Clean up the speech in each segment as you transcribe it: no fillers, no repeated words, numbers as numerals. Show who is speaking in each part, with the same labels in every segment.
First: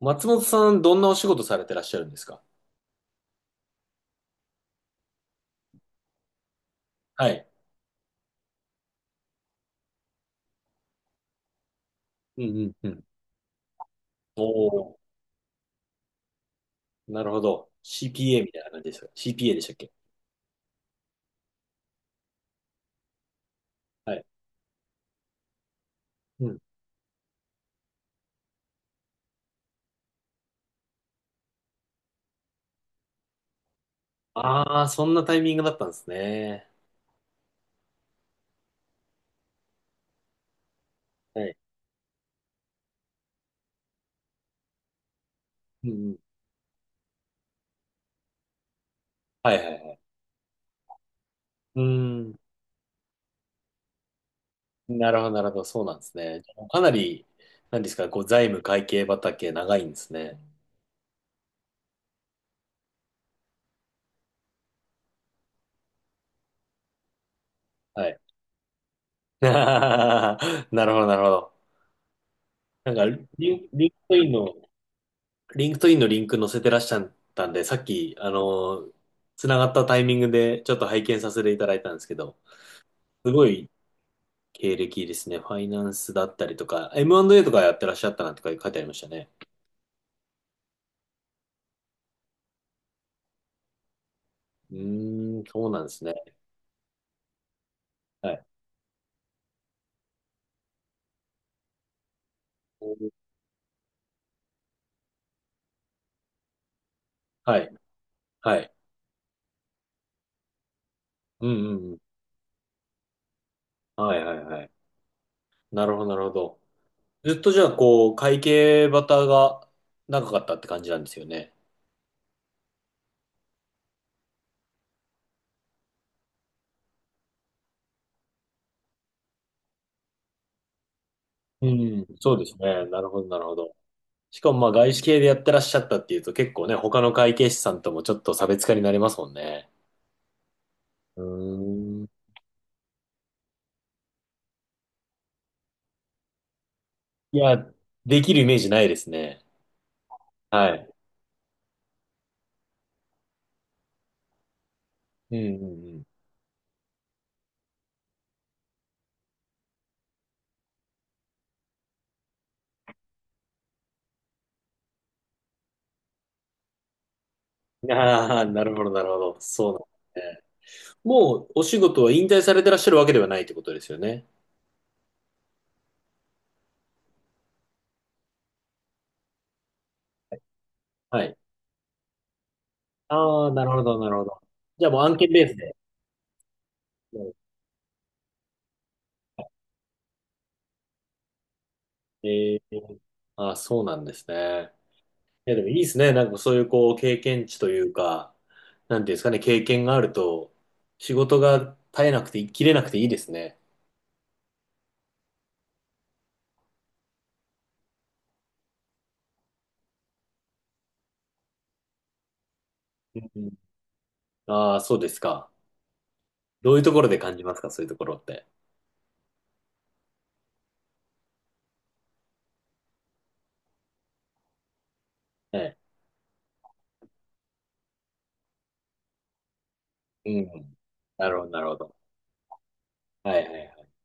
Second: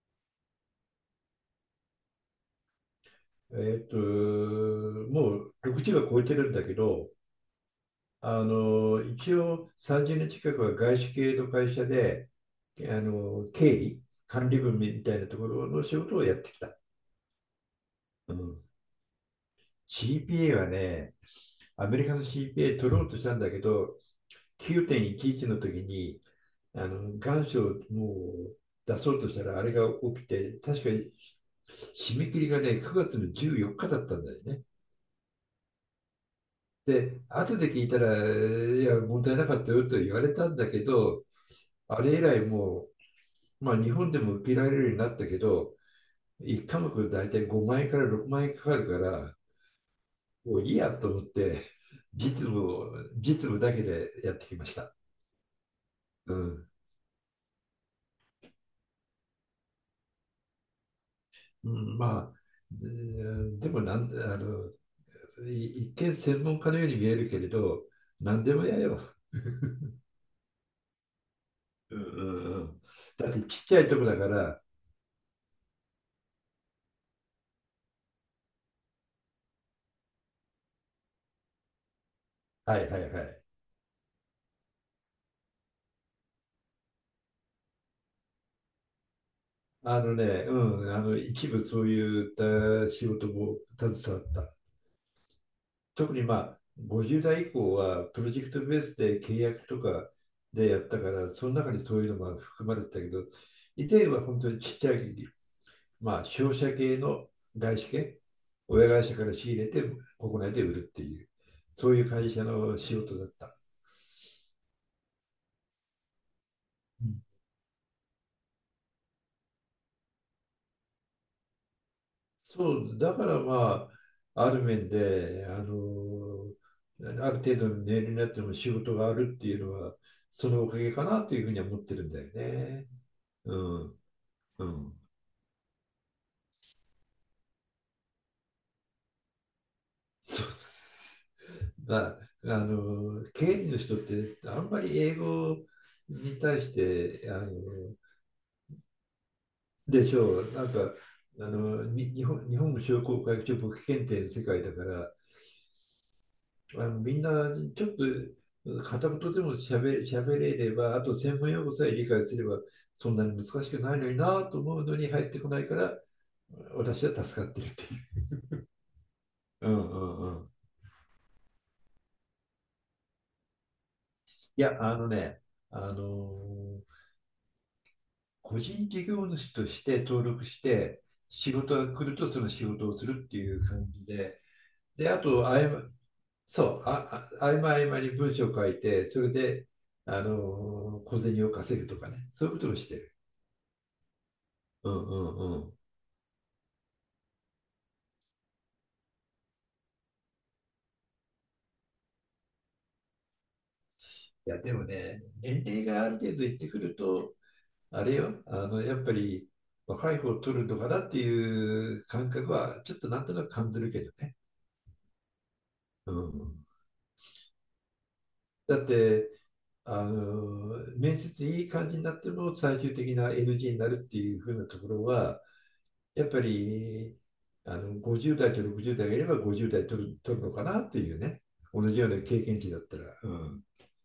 Speaker 1: 松本さん、どんなお仕事されてらっしゃるんですか？
Speaker 2: えっと、もう6時は超えてるんだけど、
Speaker 1: はい。
Speaker 2: 一応30年近くは外資系の会社で、
Speaker 1: うんうんうん。
Speaker 2: 経理、
Speaker 1: お
Speaker 2: 管理部み
Speaker 1: ー、
Speaker 2: たいなところの仕事をやってきた。
Speaker 1: なるほど。
Speaker 2: う
Speaker 1: CPA みた
Speaker 2: ん、
Speaker 1: いな感じですか ?CPA でしたっけ？
Speaker 2: CPA はね、アメリカの CPA 取ろうとしたんだけど、
Speaker 1: はい。
Speaker 2: 9.11の時に、
Speaker 1: うん。
Speaker 2: 願書をもう出そうとしたら、あれが起きて、確かに締め切りがね、9月の14日だったんだよね。
Speaker 1: ああ、そんなタイミングだったんですね。
Speaker 2: で、後で聞いたら、いや、問題なかったよと言われたんだけど、
Speaker 1: はい。
Speaker 2: あれ以来まあ、日本でも受けられるようになったけど、
Speaker 1: うんうん。
Speaker 2: 1科目大体5万円から6万円かかるから、
Speaker 1: はいはいはい。
Speaker 2: もういいやと思って、
Speaker 1: うーん。
Speaker 2: 実務だけでやってきました。
Speaker 1: なるほど、なるほど。そうなんです
Speaker 2: う
Speaker 1: ね。
Speaker 2: ん。
Speaker 1: かなり、なんですか、こう、財務会計畑長いんですね。
Speaker 2: うんまあ、うんでもなん、あの、一見専門家のように見えるけれど、
Speaker 1: はい。
Speaker 2: 何でもやよ。
Speaker 1: なるほど、なるほど。
Speaker 2: うんうんうん。
Speaker 1: なんか、
Speaker 2: だって
Speaker 1: リ
Speaker 2: ちっ
Speaker 1: ン
Speaker 2: ちゃ
Speaker 1: リ
Speaker 2: い
Speaker 1: ンク
Speaker 2: とこ
Speaker 1: ト
Speaker 2: だか
Speaker 1: インの、
Speaker 2: ら、
Speaker 1: リンクトインのリンク載せてらっしゃったんで、さっき、つながったタイミングでちょっと拝見させていただいたんですけど、
Speaker 2: はいはいは
Speaker 1: す
Speaker 2: い。
Speaker 1: ごい経歴ですね。ファイナンスだったりとか、M&A とかやってらっしゃったなんて書いてありましたね。
Speaker 2: あのね、うん、あの一部そういうた仕事も携わった。
Speaker 1: うーん、そうなんです
Speaker 2: 特
Speaker 1: ね。
Speaker 2: にまあ50代以降はプロ
Speaker 1: は
Speaker 2: ジ
Speaker 1: い。
Speaker 2: ェクトベースで契約とかでやったから、その中にそういうのも含まれてたけど、以前は本当にちっちゃい、まあ、商社系の
Speaker 1: はい。
Speaker 2: 外資系、
Speaker 1: はい。
Speaker 2: 親会社から仕入れて国内で売るっていう、
Speaker 1: うんう
Speaker 2: そ
Speaker 1: んう
Speaker 2: う
Speaker 1: ん。
Speaker 2: いう会社の仕事だった。
Speaker 1: はいはいはい。なるほど、なるほど。
Speaker 2: うん、
Speaker 1: ずっとじゃあ、こう、会計バタが長かったって感じなんですよね。
Speaker 2: そう、だからまあ、ある面で、ある程度の年齢になっても仕事があるっていうのは、そのおかげかなっていうふうには
Speaker 1: う
Speaker 2: 思ってる
Speaker 1: ん、
Speaker 2: んだよ
Speaker 1: そうですね。
Speaker 2: ね。
Speaker 1: なるほど、なるほ
Speaker 2: う
Speaker 1: ど。
Speaker 2: ん、
Speaker 1: しかも
Speaker 2: う
Speaker 1: まあ外
Speaker 2: ん。
Speaker 1: 資系でやってらっしゃったっていうと結構ね、他の会計士さんともちょっと差別化になりますもんね。
Speaker 2: そうで
Speaker 1: う
Speaker 2: す。ま
Speaker 1: ーん。
Speaker 2: あ、経理の人って、あんまり英語に対して、
Speaker 1: いや、できるイメージないですね。
Speaker 2: でしょう、なん
Speaker 1: はい。
Speaker 2: か、あの、に日本、日本商工会議所簿記検定の世界だから、
Speaker 1: うんうん
Speaker 2: あのみんなちょっと片言でもしゃべ、しゃべれれば、あと専門用語さえ理解すれば、そんなに難しくないのになと思うのに入ってこないから、私は助かってるってい
Speaker 1: うん。
Speaker 2: う。
Speaker 1: ああ、なるほど、なるほど。そ
Speaker 2: う
Speaker 1: うなん
Speaker 2: んうんう
Speaker 1: で
Speaker 2: ん。
Speaker 1: すね。もうお仕事は引退されてらっしゃるわけではないってことですよね。
Speaker 2: いや、あのね、あのー個人事業主として登録して、
Speaker 1: はい。
Speaker 2: 仕事が来るとその仕事をするって
Speaker 1: ああ、
Speaker 2: いう
Speaker 1: なるほ
Speaker 2: 感
Speaker 1: ど、
Speaker 2: じ
Speaker 1: なるほど。
Speaker 2: で、
Speaker 1: じゃあもう
Speaker 2: で、
Speaker 1: 案
Speaker 2: あ
Speaker 1: 件ベ
Speaker 2: と、
Speaker 1: ース
Speaker 2: あい
Speaker 1: で。
Speaker 2: ま、そう、あ、あ合間合間に文章を書いて、それで、あの小銭を稼ぐとかね、そうい
Speaker 1: え
Speaker 2: うこ
Speaker 1: え
Speaker 2: とをして
Speaker 1: ー、
Speaker 2: る。
Speaker 1: ああ、そうなんですね。
Speaker 2: うんう
Speaker 1: い
Speaker 2: ん
Speaker 1: や、
Speaker 2: う
Speaker 1: でもいい
Speaker 2: ん。
Speaker 1: ですね。なんかそういうこう、経験値というか、なんていうんですかね、経験があると、仕事が絶えなくて、切れなくていいですね。
Speaker 2: いや、でもね、年齢がある程度いってくると、あれよ、あの、やっぱり若い方を取るのかなっていう感覚は、ちょっとなんと
Speaker 1: う
Speaker 2: なく
Speaker 1: ん。
Speaker 2: 感じるけどね。
Speaker 1: ああ、そうですか。
Speaker 2: うん。
Speaker 1: どういうところで感じますか、そういうところって？
Speaker 2: だって、面接いい感じになっても最終的な NG になるっていう風なところは、
Speaker 1: ええ。
Speaker 2: やっぱり、50代と60代がいれば50代取る、
Speaker 1: う
Speaker 2: 取るのか
Speaker 1: ん。
Speaker 2: なっていう
Speaker 1: なる
Speaker 2: ね。
Speaker 1: ほど、なるほ
Speaker 2: 同
Speaker 1: ど。
Speaker 2: じような経験値だったら。う
Speaker 1: はいはいは
Speaker 2: ん、
Speaker 1: い。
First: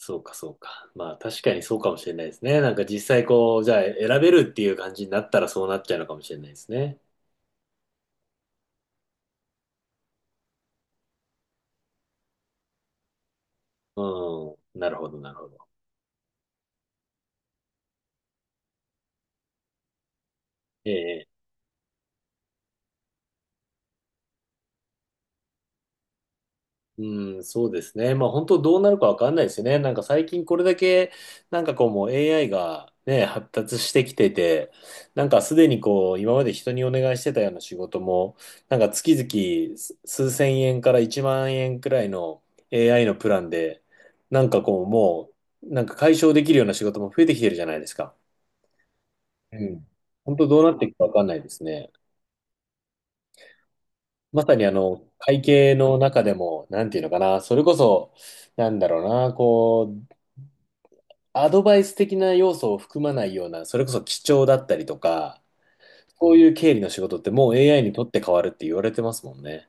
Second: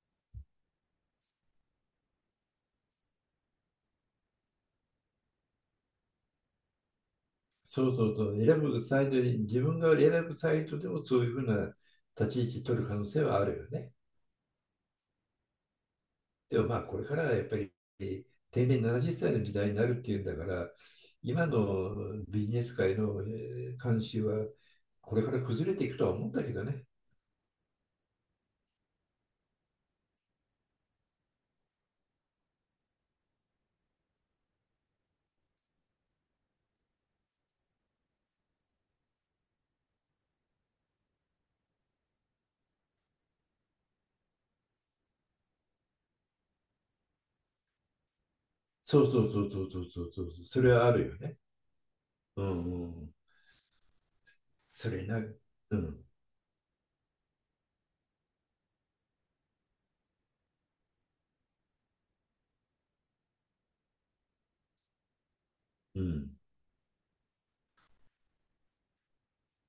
Speaker 1: そうか、そうか。まあ、確かにそうかもしれないですね。なんか実際こう、じゃあ選べるっていう感じになったらそうなっちゃうのかもしれないですね。
Speaker 2: そうそうそう、選ぶサイトに、自分が選ぶサイトでもそういうふうな立ち位置取る可能性はあるよね。
Speaker 1: うん。なるほど、なるほど。
Speaker 2: でもまあ、これからはやっぱり定年70歳の時代になるっていうんだから、
Speaker 1: ええ。
Speaker 2: 今のビジネス界の慣習はこれから崩れていくとは思うんだけどね。
Speaker 1: うん、そうですね。まあ本当どうなるかわかんないですよね。なんか最近これだけ、なんかこうもう AI がね、発達してきてて、なんかすでにこう今まで人にお願いしてたような仕事も、なんか月々数千円から1万円くらいの AI のプランで、なんかこうもう、なんか解消できるような仕事も増えてきてるじゃないですか。
Speaker 2: そうそうそう
Speaker 1: う
Speaker 2: そうそう
Speaker 1: ん。
Speaker 2: そうそ
Speaker 1: 本
Speaker 2: う、
Speaker 1: 当ど
Speaker 2: そ
Speaker 1: うな
Speaker 2: れ
Speaker 1: って
Speaker 2: は
Speaker 1: い
Speaker 2: あ
Speaker 1: くか
Speaker 2: る
Speaker 1: わ
Speaker 2: よ
Speaker 1: かんな
Speaker 2: ね。
Speaker 1: いですね。
Speaker 2: うんうん。
Speaker 1: まさに
Speaker 2: それな、
Speaker 1: 会計
Speaker 2: う
Speaker 1: の
Speaker 2: ん
Speaker 1: 中でも、なんていうのかな、それこそ、なんだろうな、こう、アドバイス的な要素を含まないような、それこそ基調だったりとか、
Speaker 2: う
Speaker 1: こ
Speaker 2: ん。
Speaker 1: ういう経理の仕事ってもう AI にとって変わるって言われてますもんね。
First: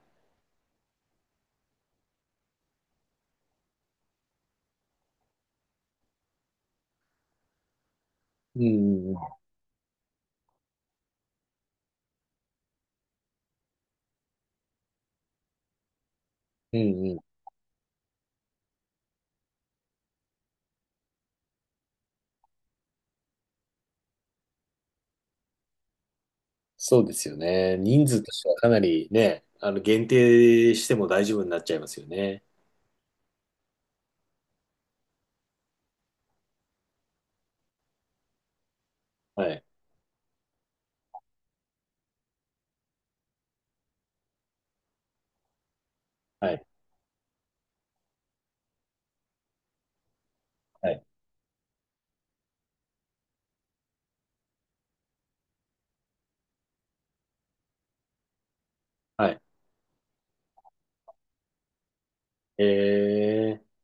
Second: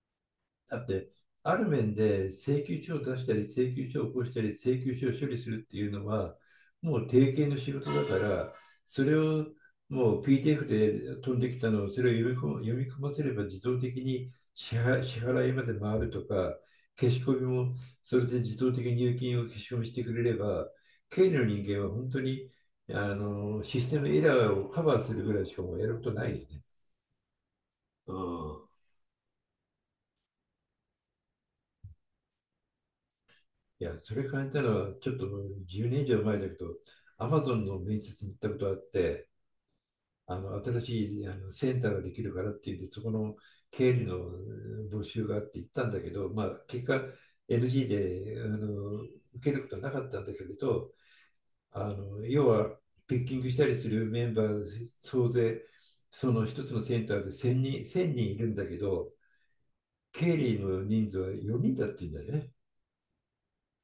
Speaker 2: だって、ある面で請求書を出したり、請求書を起こしたり、請求書を処理するっていうのは、もう定型の仕事だから、
Speaker 1: うんう
Speaker 2: そ
Speaker 1: んう
Speaker 2: れ
Speaker 1: ん。
Speaker 2: をもう p t f で飛んできたのを、それを読み込ませれば自動的に支払いまで回るとか、
Speaker 1: うん
Speaker 2: 消
Speaker 1: うん。
Speaker 2: し込みもそれで自動的に入金を消し込みしてくれれば、経理の人間は本当にあのシステムエラーをカバーするぐらいしかもやることないよね。
Speaker 1: そうですよね。人
Speaker 2: う
Speaker 1: 数としてはか
Speaker 2: ん、
Speaker 1: なりね、限定しても大丈夫になっちゃいますよね。
Speaker 2: いや、それ考えたのは、ちょっと10年以上前だけど、アマゾンの面接に行ったことあって、
Speaker 1: はい。
Speaker 2: 新しいあのセンターができるからって言って、そこの経理の募集があって行ったんだけど、まあ、
Speaker 1: はい。
Speaker 2: 結果 NG で受けることはなかったんだけれ
Speaker 1: は
Speaker 2: ど、
Speaker 1: い。
Speaker 2: あの要はピッキングしたりするメンバー総勢、その一つのセンターで1000人、1000人いるんだけど、
Speaker 1: はい。
Speaker 2: 経理の人数は4人だって言うんだよね。
Speaker 1: え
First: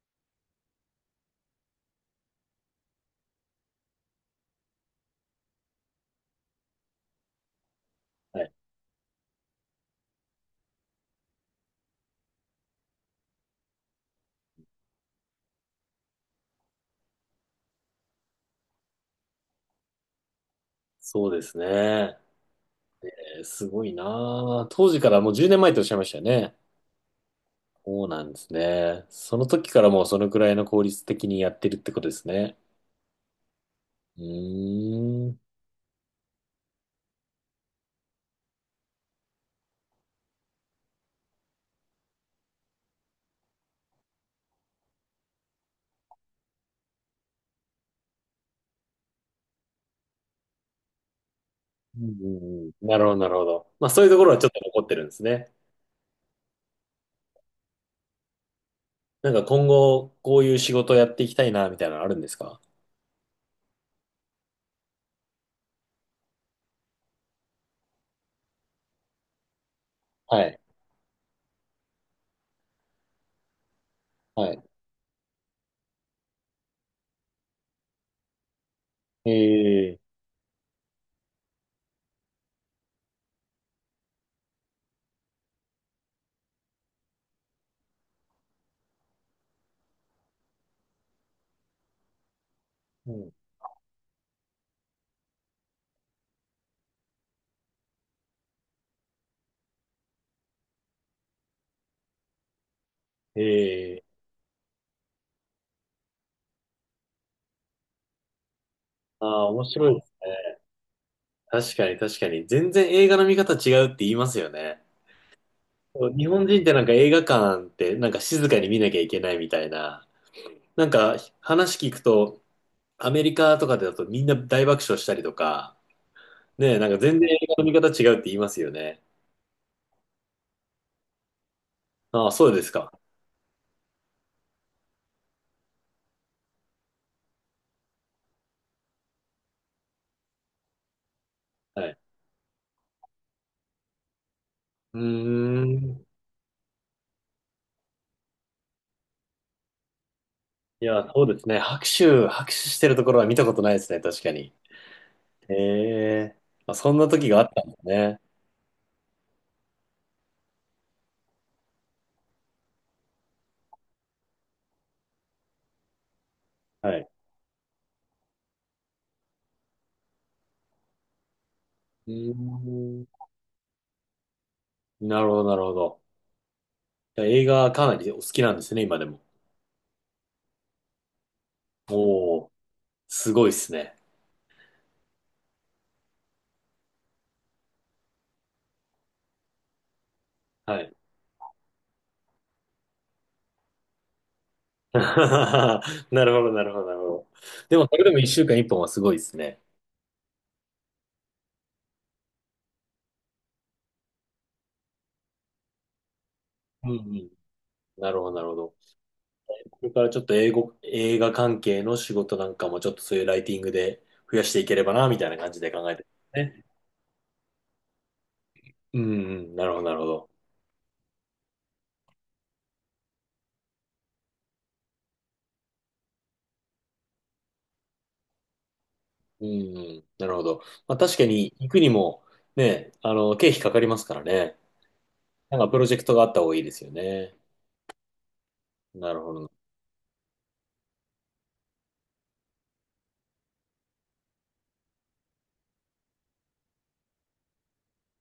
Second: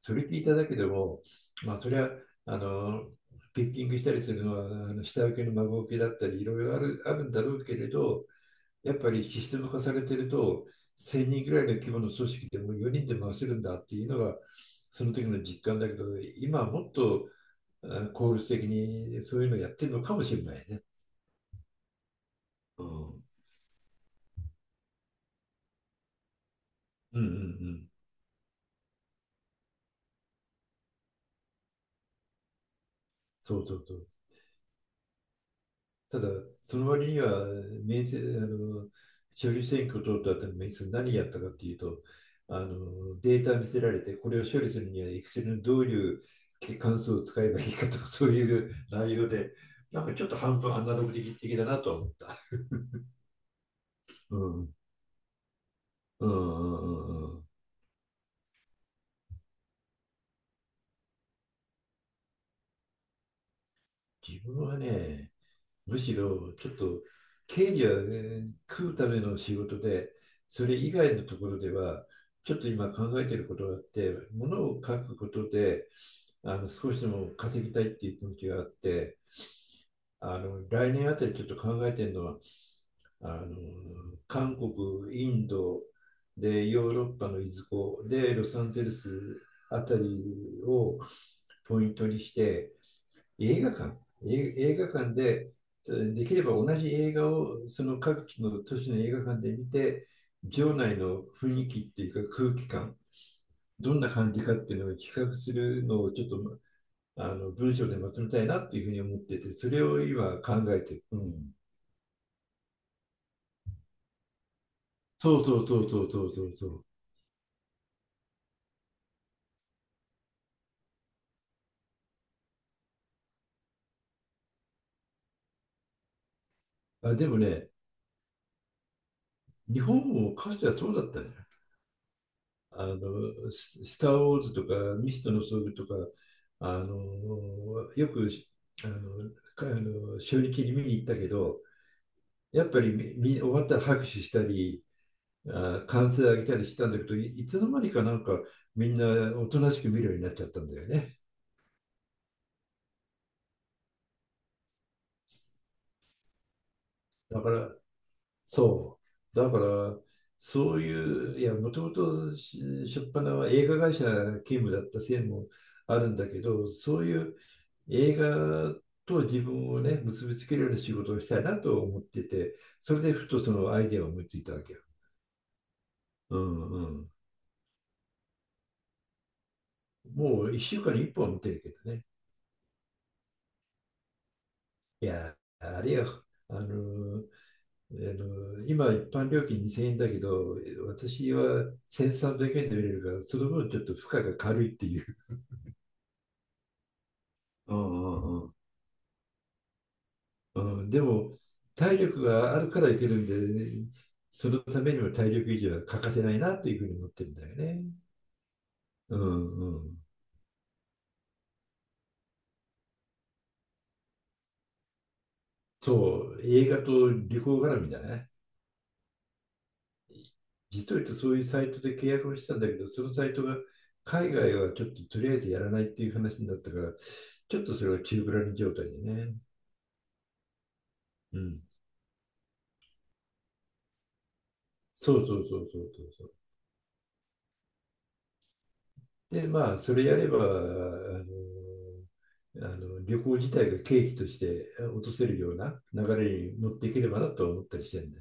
Speaker 2: それ聞いただけでも、まあ、それはあのピッキングしたりするのはあの下請けの孫請けだったりいろいろあるあるんだろうけれど、
Speaker 1: はい。
Speaker 2: やっぱりシステム化されてると1000人ぐらいの規模の組織でも4人で回せるんだっていうのがその時の実感だけど、今はもっと効率的にそういうのやってるのかもしれないね。
Speaker 1: そうですね。
Speaker 2: うんうん
Speaker 1: すごいなあ、当時からもう10年前とおっしゃいましたよね。
Speaker 2: うんうん。
Speaker 1: そうなんですね。その時からもうそのくらいの効率的にやってるってことですね。
Speaker 2: そうそうそう。
Speaker 1: うーん。
Speaker 2: ただ、その割には、明治、あの、処理選挙を通った後に、何やったかっていうと、あの、データ見せられて、これを処理するには、Excel のどういう関数を使えばいいかとか、そういう内容で、なんかちょっと半分アナログ的だなと
Speaker 1: う
Speaker 2: 思った。
Speaker 1: んなるほど、なるほど。まあそういうところ
Speaker 2: う
Speaker 1: はちょっと
Speaker 2: ん。
Speaker 1: 残ってるんですね。
Speaker 2: うんうんうんうん。
Speaker 1: なんか今後、こういう仕事をやっていきたいな、みたいなのあるんですか？
Speaker 2: 自分はね、むしろちょっと経理は、ね、食うための仕事で、
Speaker 1: はい。
Speaker 2: それ以外のところでは、ちょっと今考えていることがあって、も
Speaker 1: はい。
Speaker 2: のを書くことで、あの少しでも稼ぎたいっていう気持ちがあって、
Speaker 1: ええ、
Speaker 2: あの来年あたりちょっと考えてるのは、あの韓国、インドで、ヨーロッパのいずこで、ロサンゼルスあたりをポイントにして、
Speaker 1: うん。
Speaker 2: 映画館、映画館で、できれば同じ映画をその各地の都市の映画館で見て、場内の雰囲気っていうか空気感、どん
Speaker 1: え
Speaker 2: な
Speaker 1: え。
Speaker 2: 感じかっていうのを比較するのをちょっとあの文章でまとめたいなっていうふうに思っ
Speaker 1: あ
Speaker 2: て
Speaker 1: あ、
Speaker 2: て、
Speaker 1: 面
Speaker 2: それ
Speaker 1: 白いで
Speaker 2: を
Speaker 1: す
Speaker 2: 今
Speaker 1: ね。
Speaker 2: 考えてる。うん、
Speaker 1: 確かに、確かに。全然映画の見方違うって言いますよね。
Speaker 2: そうそうそうそ
Speaker 1: そ
Speaker 2: う
Speaker 1: う
Speaker 2: そ
Speaker 1: 日
Speaker 2: うそ
Speaker 1: 本
Speaker 2: う
Speaker 1: 人っ
Speaker 2: そ
Speaker 1: てな
Speaker 2: う。
Speaker 1: んか映画館ってなんか静かに見なきゃいけないみたいな。なんか話聞くと、アメリカとかだとみんな大爆笑したりとか、ねえ、なんか
Speaker 2: あ、
Speaker 1: 全
Speaker 2: で
Speaker 1: 然映
Speaker 2: も
Speaker 1: 画の
Speaker 2: ね、
Speaker 1: 見方違うって言いますよね。
Speaker 2: 日本もかつてはそうだったね。
Speaker 1: ああ、そうです
Speaker 2: あ
Speaker 1: か。
Speaker 2: の、ススター・ウォーズとか、ミストの装具とか、あの、よく、あの、あの初日に見に行ったけど、
Speaker 1: はい。
Speaker 2: やっぱりみ終わったら拍手したり、
Speaker 1: うー
Speaker 2: あ、
Speaker 1: ん。
Speaker 2: 歓声上げたりしたんだけど、いつの間にかなんかみんなおとなしく見るようになっちゃったんだ
Speaker 1: い
Speaker 2: よ
Speaker 1: や、
Speaker 2: ね。
Speaker 1: そうですね。拍手してるところは見たことないですね。確かに。へえ。まあ、そんな時が
Speaker 2: だ
Speaker 1: あっ
Speaker 2: か
Speaker 1: た
Speaker 2: ら、
Speaker 1: んですね。
Speaker 2: そう。だから、そういう、いや、もともと初っ端は映画会社勤務だったせいもあるんだけど、
Speaker 1: は
Speaker 2: そう
Speaker 1: い。
Speaker 2: いう映画と自分をね、結びつけるような仕事をしたいなと思っ
Speaker 1: う
Speaker 2: て
Speaker 1: ー
Speaker 2: て、それでふ
Speaker 1: ん。
Speaker 2: とそのアイデアを思いついたわけよ。
Speaker 1: なるほど、なるほど。
Speaker 2: うんうん。
Speaker 1: じゃあ映画かなりお好きなんですね、今でも。
Speaker 2: もう1週間に1本は見てるけどね。
Speaker 1: おお、すごいですね。
Speaker 2: いや、あれや、あの、あの今、一般料金2000円だけど、
Speaker 1: はい。
Speaker 2: 私は1300円で見れるから、その分ちょっと負荷が軽いって いう。
Speaker 1: なるほど、なるほど、なるほど。
Speaker 2: う
Speaker 1: でも、それでも一
Speaker 2: ん
Speaker 1: 週
Speaker 2: うん
Speaker 1: 間一本はすごいですね。
Speaker 2: うんうん、でも、体力があるからいけるんで、ね、そのためにも体力維持は欠かせないなというふ
Speaker 1: う
Speaker 2: う
Speaker 1: んう
Speaker 2: に思って
Speaker 1: ん。
Speaker 2: るんだよね。
Speaker 1: なるほど、なるほど。
Speaker 2: うんう
Speaker 1: これ
Speaker 2: ん。
Speaker 1: からちょっと英語、映画関係の仕事なんかもちょっとそういうライティングで増やしていければな、みたいな感じで考えてる
Speaker 2: そう、
Speaker 1: ね。
Speaker 2: 映画と旅行絡みだね。
Speaker 1: うんうん、なるほど、なるほど。
Speaker 2: 実を言うとそういうサイトで契約をしたんだけど、そのサイトが海外はちょっととりあえずやらないっていう話になったから、ちょっとそれは宙ぶらりん状態でね。
Speaker 1: うんうん、なるほど。まあ確か
Speaker 2: う
Speaker 1: に
Speaker 2: ん。
Speaker 1: 行くにもね、経費かかりますからね。
Speaker 2: そうそう
Speaker 1: な
Speaker 2: そ
Speaker 1: んか
Speaker 2: う
Speaker 1: プ
Speaker 2: そ
Speaker 1: ロ
Speaker 2: う
Speaker 1: ジェクトが
Speaker 2: そ
Speaker 1: あっ
Speaker 2: う、
Speaker 1: た方がいいですよね。なるほ
Speaker 2: で、
Speaker 1: ど。
Speaker 2: まあ、それやれば、の、あの、旅行自体が経費として落とせるような流れに乗っていければなと思ったりしてるんで。